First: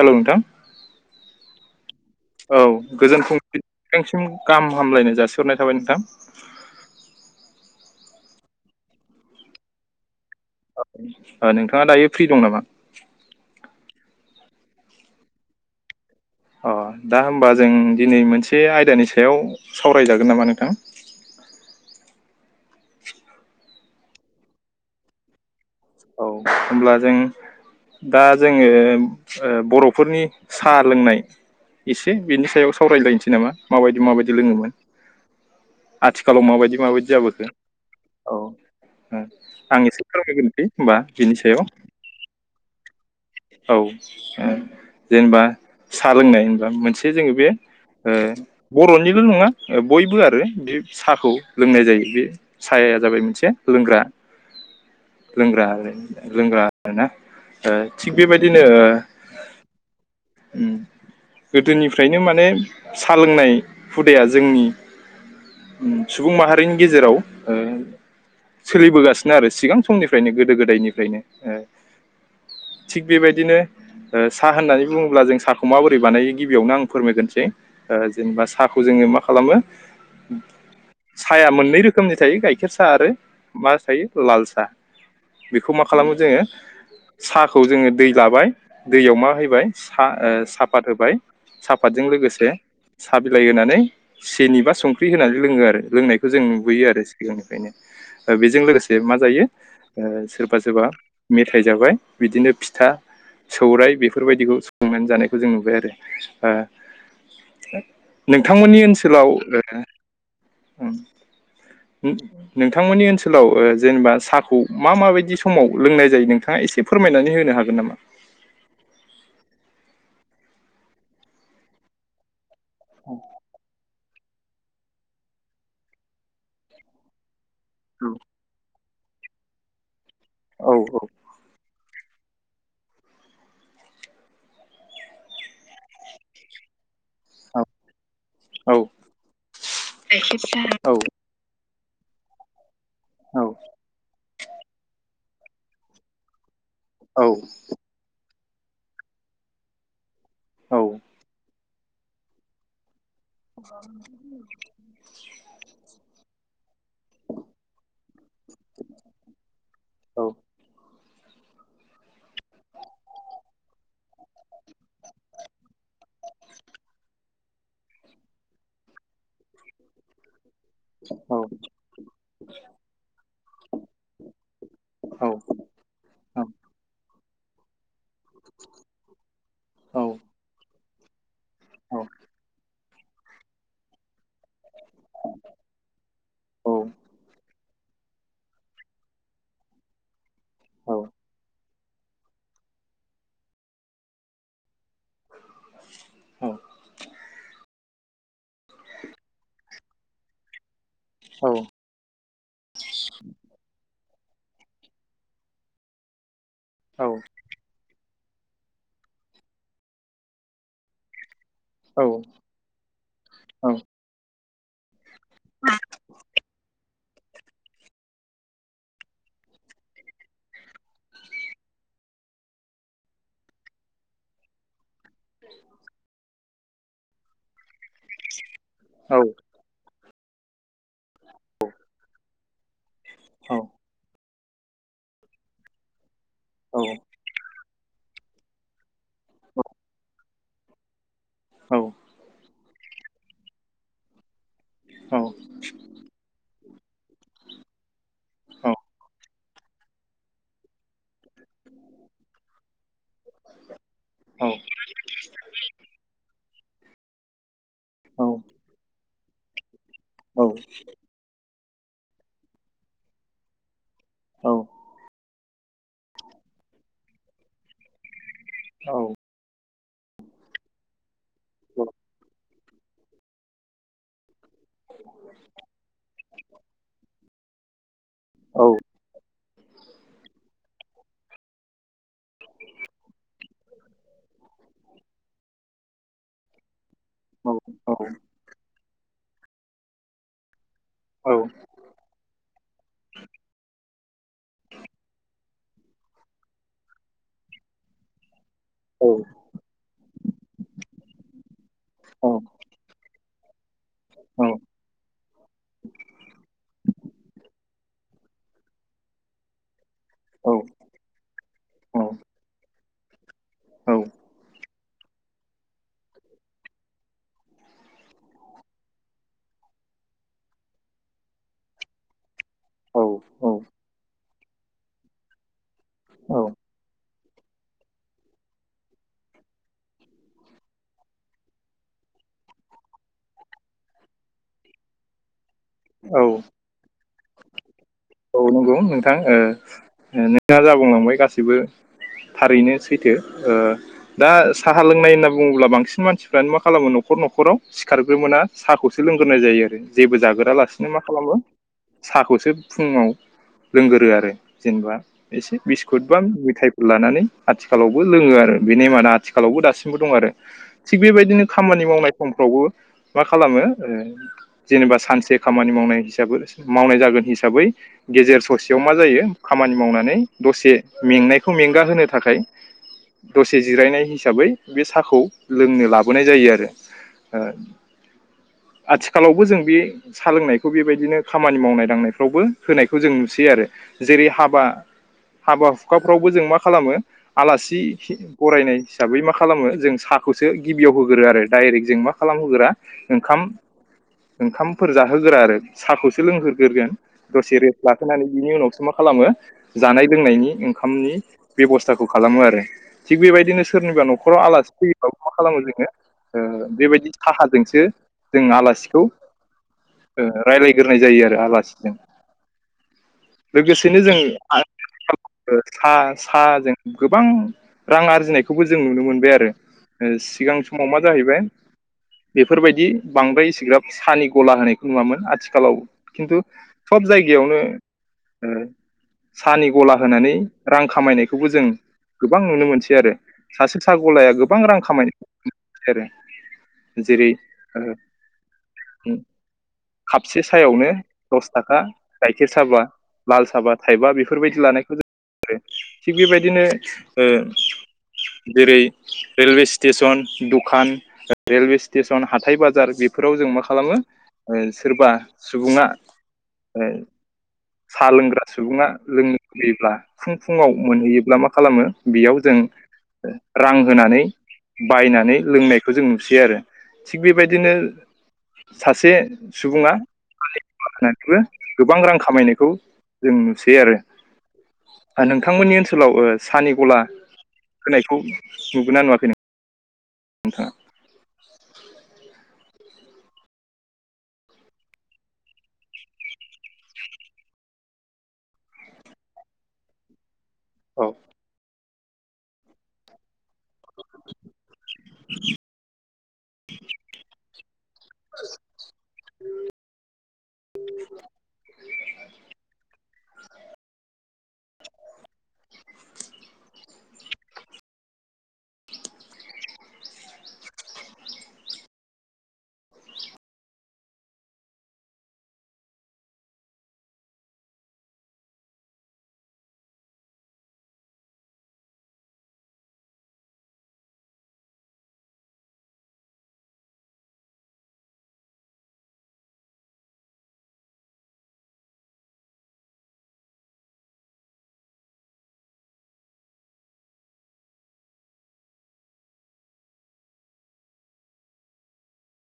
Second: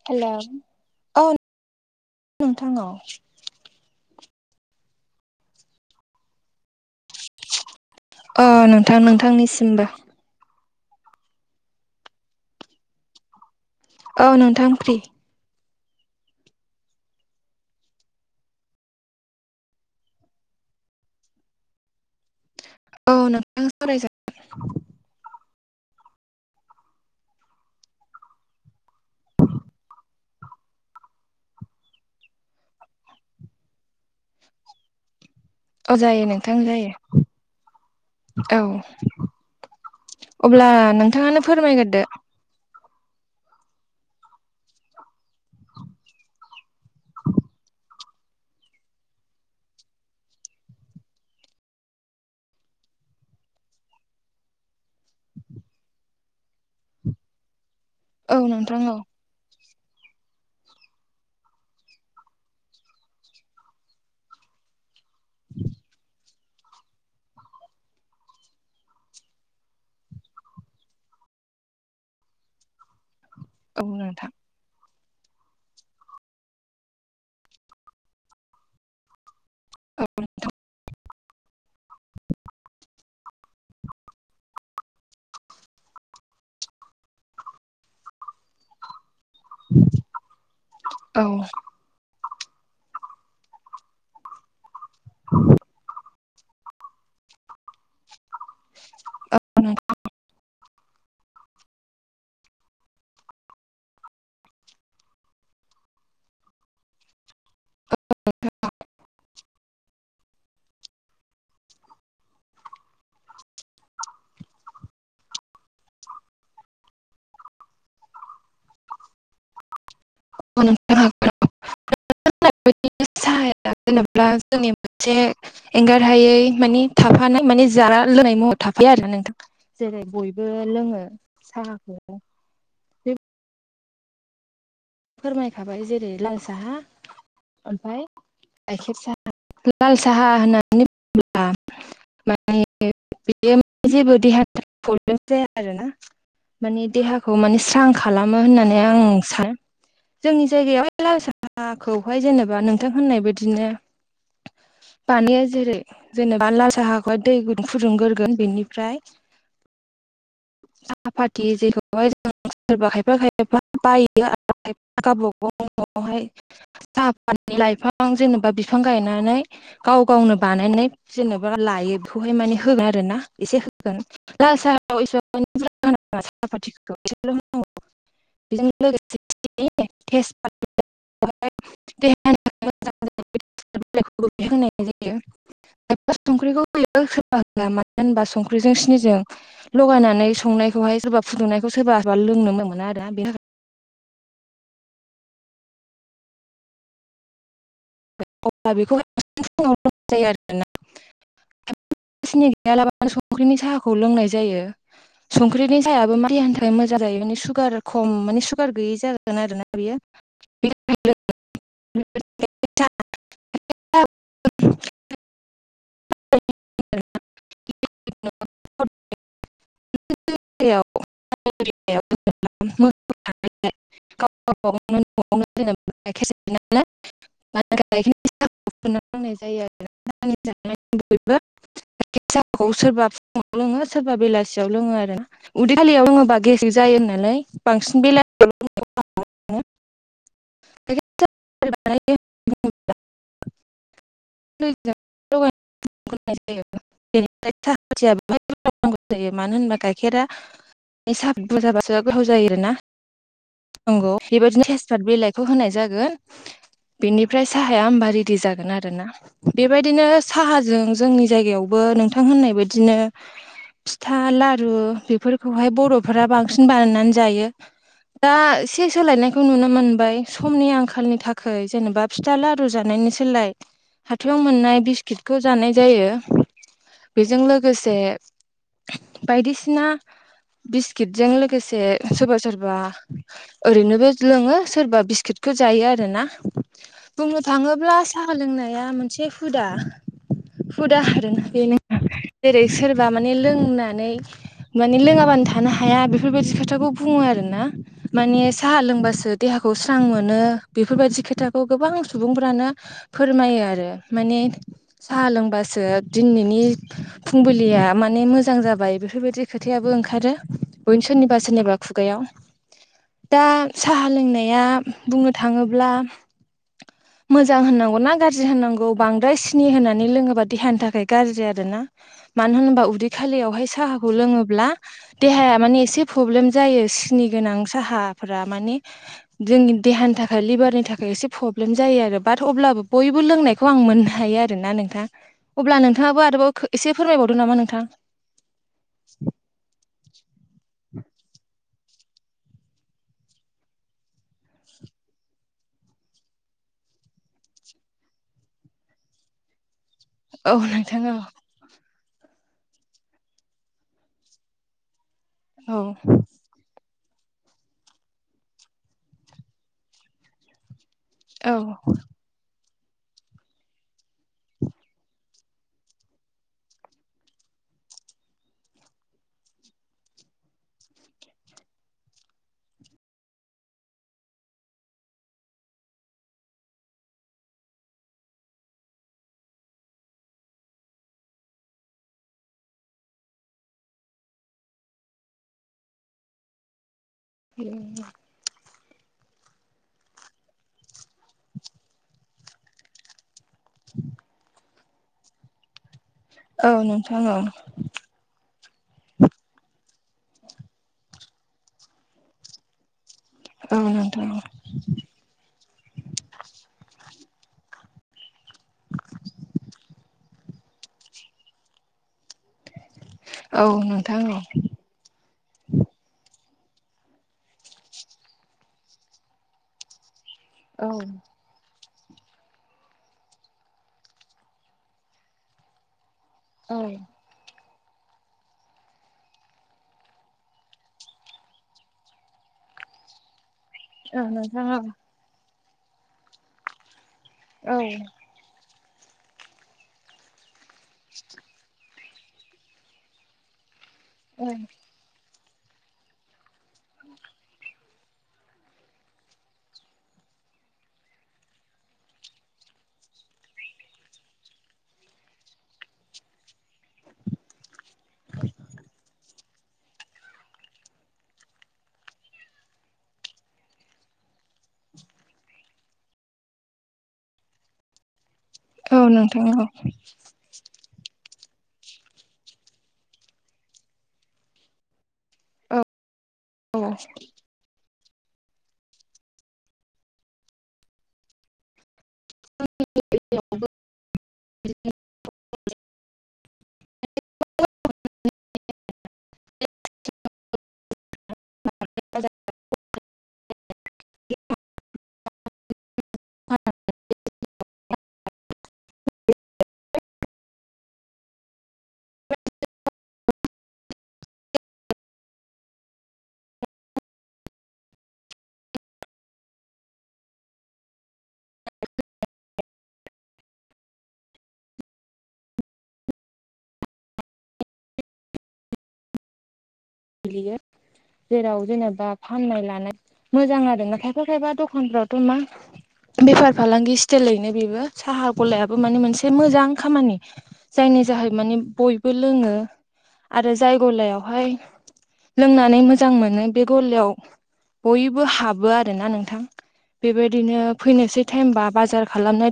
Hello नोंथां hello औ गोजोन फुंबिलिनि नोंथांनिसिम गाहाम हामलायनाय जासिहरनाय थाबाय नोंथां। अ नोंथां नोंथांनिसिमबो। अ नोंथाङा दायो फ्रि दं नामा? औ नोंथां फ्रि। अ दा होमबा जों दिनै मोनसे आयदानि सायाव सावरायजागोन नामा नोंथां? औ नोंथां सावरायजागोन। [inaudible] औ होमब्ला जों दा जोङो ओ बर'फोरनि साहा लोंनाय एसे बिनि सायाव सावरायलायनोसै नामा माबायदि माबायदि लोङोमोन। औ जायो आथिखालाव नोंथां माबायदि जायो माबायदि जाबोखो। औ आं एसे फोरमायग्रोनोसै अब्ला होमबा बिनि नोंथाङानो सायाव फोरमायग्रोदो। औ ओ जेनेबा साहा लोंनाय होनबा मोनसे जोङो बे ओ बर'निल' नङा बयबो आरो बे साहाखौ लोंनाय जायो बे साहाया जाबाय मोनसे लोंग्रा लोंग्रा आरो लोंग्रा आरो ना ओ थिग औ बेबायदिनो नोंथां औ ओम गोदोनिफ्रायनो माने साहा लोंनाय हुदाया जोंनि सुबुं माहारिनि गेजेराव ओ सोलिबोगासिनो आरो सिगां समनिफ्रायनो गोदो गोदायनिफ्रायनो ओ थि बेबायदिनो औ नोंथां साहा होननानै बुङोब्ला जों साहाखौ माबोरै बानायो गिबियावनो आं फोरमायग्रोसै ओ जेनेबा साहाखौ जोङो मा खालामो साहाया मोननै रोखोमनि थायो गाइखेर साहा आरो मा थायो लाल साहा। बेखौ मा खालामो जोङो साहाखौ जोङो दै लाबाय दैयाव मा होयो बाय सा ओ साफाद होबाय औ सा फादजों लोगोसे साहा बिलाइ होनानै सेनि बा संख्रि होनानै लोङो आरो लोंनाय खौ जों नुुबोयो आरो सिगांनिफ्रायनो दा बेजों लोगोसे मा जायो [inaudible] ओ सोरबा सोरबा मेथाइ जाबाय बिदिनो फिथा सौरायाइ बेफोरबायदिखौ संनानै जानायखौ जों नुबाय आरो ओ नोंथांमोननि ओनसोलाव ओ उम नोंथांमोननि ओनसोलाव ओ जेनबा सा खौ मा माबायदि समाव लोंनाय जायो नोंथाङा एसे फोरमायनानै होनो हागोन नामा? हागोन नोंथां हागोन नों होननाय बादिनो साहाया जेनबा जोंनि मोनसे एंगारहायै माने थाफानाय माने जानाय लोंनाय मुवा था बिदि आरोना नोंथां। जेरै बयबो लोङो साहाखौ। बे फोरमायखाबाय जेरै लाल साहा ओमफाय औ गायखेर साहा। लाल साहा होननानै बा माने औ बियो जेबो देहानि थाखाय [unintelligible] [unintelligible] जाया आरोना माने औ देहाखौ माने स्रां खालामो होननानै आं सानो। जोंनि औ जायगायावहाय लाल साखौहाय जेनेबा नोंथां होननाय बायदि [inaudible] जेरै। जेनेबा ला साहाखौहाय दै फुदुंगोरगोन बेनिफ्राय औ। साहा पाति जेखौहाय जों सोरबा खायफा खायफा बायो आरो गाबागाव न'आवहाय साफादनि लाइफां जेनेबा बिफां गायनानै गाव गावनो बानायनाय जेनेबा लायो बेखौहाय माने होगोन आरो ना एसे होगोन लाल साहायाव औ एसेबां [unintelligible] साहा फाथिखौ। एसेल होनांगौ बेजों लोगोसे [unintelligible] टेस्ट [unintelligible] [inaudible] [unintelligible] बिलायखौ होनाय जायो। खायफा संख्रिखौ औ होयो सोरबा होआ मानो होनबा संख्रिजों सिनिजों लगायनानै नानै संनायखौहाय सोरबा फुदुंनायखौ सोरबाबा लोंनो मोना आरो बेनि औ। अब्ला बेखौ [unintelligible] जायो आरोना। औ। सिनि गैयालाबानो संख्रिनि साहाखौ लोंनाय जायो। संख्रिनि साहायाबो मा देहानि था खाय मोजां जायो। माने सुगार खम माने सुगार गैयै जागोन आरोना बियो। औ। [unintelligible] [inaudible] [unintelligible] गाव‌ गाबागावनो [unintelligible] गायखेरनि साहाखौ फुदुंना लोंनाय जायो आरो। [unintelligible] गायखेर साहाखौ सोरबा फुङाव लोङो सोरबा बेलासि [unintelligible] सियाव लोङो आरोना उदै खालियाव लोङोबा गेसटिक जायो होनानै बांसिन बेलासियाव लोंनायखौ औ। औ। [unintelligible] मानो होनबा गाइखेरा एसा बुरजाबासो गोथाव जायो आरोना। नंगौ बेबायदिनो तेसपात बिलाइखौ होनाय जागोन। बेनिफ्राय साहाया होमबा रेडि जागोन आरो ना। बेबायदिनो औ साहाजों जोंनि जायगायावबो नोंथां होननाय बायदिनो फिथा औ लारु बेफोरखौहाय बर'फोरा बांसिन बानायनानै जायो। दा औ एसे सोलायनायखौ नुनो मोनबाय समनि आंखालनि थाखै जेनेबा फिथा लारु जानायनि सोलाय हाथायाव मोननाय बिस्किटखौ जानाय जायो। बेजों लोगोसे औ बायदिसिना बिस्किटजों लोगोसे सोरबा सोरबा ओरैनोबो लोङो सोरबा बिस्कुटखौ जायो आरो ना बुंनो थाङोब्ला साहा लोंनाया मोनसे हुदा। हुदा आरो बेनो जेरै सोरबा माने लोंना नै माने लोङाबानो थानो हाया बेफोरबादि खोथाखौ बुङो आरोना माने साहा लोंबासो देहाखौ स्रां मोनो बेफोरबायदि खोथाखौ गोबां सुबुंफ्रानो फोरमायो आरो माने साहा लोंबासो दिनैनि फुंबिलिया माने मोजां जाबाय बेफोरबायदि खोथायाबो ओंखार ओंखारो सोरनिबा सोरनिबा खुगायाव दा साहा लोंनाया बुंनो थाङोब्ला मोजां होननांगौ ना गाज्रि होननांगौ बांद्राय सिनि होनानै लोङोबा देहानि थाखाय गाज्रि आरो ना। मानो होनोबा औ उदै खालियावहाय साहाखौ लोङोब्ला देहाया माने एसे औ प्रब्लेम जायो। सेनि गोनां साहाफोरा माने जोंनि देहानि थाखाय लिभारनि थाखाय एसे प्र ब्लेम जायो आरो बाट अब्लाबो बयबो लोंनायखौ आं मोननो हायो आरोना नोंथां। अब्ला नोंथाङाबो आरोबाव एसे फोरमायबावदो नामा नोंथां। औ नंगौ नोंथां ओ ओ नोंथाङा जा बुंलांबाय गासैबो थारैनो सैथो ओ दा साहा लोंनाय होनना बुङोब्ला बांसिन मानसिफ्रानो मा खालामो न'खर न'खराव सिखारग्रोमोना साहाखौ लोंग्रोनाय जायो जेबो औ जागोरालासिनो नोंथां मा औ खालामो साखौसो फुङाव लोंगोरो आरो जेनेबा एसे औ बिस्कुट बा मेथाय लानानै आथिखालावबो लोङो आरो बे नेमानो आथिखालावबो दासिमबो दङ आरो थिग बेबायदिनो औ खामानि मावनाय समफ्रावबो मा खालामो ओ जेनेबा सानसे खामानि मावनाय हिसाबै मावनाय जागोन हिसाबै गेजेर ससेयाव मा जायो खामानि मावनानै दसे मेंनायखौ मेंगा होनो थाखाय दसे जिरायनाय हिसाबै बे साखौ लोंनो लाबोनाय जायो आरो ओ आथिखालावबो जों बे सा लोंनायखौ बेबायदिनो खामानि मावनाय दांनायफ्रावबो होनायखौ जों नुसै आरो जेरै हाबा। हाबा हुखाफ्रावबो जों मा खालामो आलासि हि बरायनाय हिसाबै मा खालामो जों साखौसो गिबियाव होग्रो आरो डाइरेक्ट जों मा खालामहोगोरा ओंखाम ओंखामफोर जाहोगोरा आरो साखौसो औ लोंहोगोरगोन नोंथां औ दसे रे लाखोनानै बिनि उनावसो मा खालामो जानाय लोंनायनि ओंखामनि बेबस्थाखौ खालामो आरो थिग बेबाय बिदिनो औ सोरनिबा नोंथां नखराव औ आलासि फैयोबा मा खालामो जोङो ओ बेबायदि साहाजोंसो जोङो आलासिखौ ओ रायलायग्रोनाय जायो आरो आलासिजों। औ लोगोसेनो जों नोंथां औ आ [unintelligible] सा साजों गोबां रां आरजिनायखौबो जों नुनो मोनबाय आरो ओ सिगां समाव मा औ औ जाहैबाय बेफोरबायदि बांद्राय एसिग्राब सानि गला होनायखौ नुवामोन आथिखा खालाव खिन्थु सब जायगायावनो ओ सानि गला होनानै रां खामायनायखौबो जों गोबां नुनो मोनसै आरो सासे सा गलाया गोबां नोंथां रां खामाय [unintelligible] आरो जेरै। औ। खापसे सायावनो दस थाखा गाइखेर साबा लाल साबा थाइबा औ बेफोरबायदि लानायखौ जों आरो थिग बेबायदिनो ओ जेरै रेलवे स्टेसन दुखान रेलवे स्टेसन हाथाय बाजार बेफोराव जों मा खालामो ओ सोरबा सुबुङा ओ सा लोंग्रा सुबुङा लोंनो लुबैयोब्ला फुं फुङाव मोनहैयोब्ला मा खालामो बेयाव जों रां होनानै बायनानै लोंनायखौ जों नुसै आरो। थिग बेबायदिनो औ सासे नोंथां औ सुबुङा [unintelligible] होनानैबो गोबां रां खामायनाय खौ जों नुसै आरो ओ नोंथांमोननि ओन्सोलाव ओ सानि औ गला होनायखौ नुुगोना नुवाखै नों नोंथाङा? [unintelligible] औ। [unintelligible] [unintelligible] [unintelligible] बिदिनो जेराव जेनेबा फाननाय लानाय मोजां आरो ना खायफा खायफा दखानफ्रावथ' मा बेफार फालांगि स्टेलैनो बेबो साहा गलायाबो मोनसे मोजां खामानि। जायनि जाहै माने बयबो लोङो आरो जाय गलायावहाय लोंनानै मोजां मोनो बे गलायाव बयबो हाबो आरोना नोंथां। बेबायदिनो फैनोसै टाइमबा बाजार खालामनाय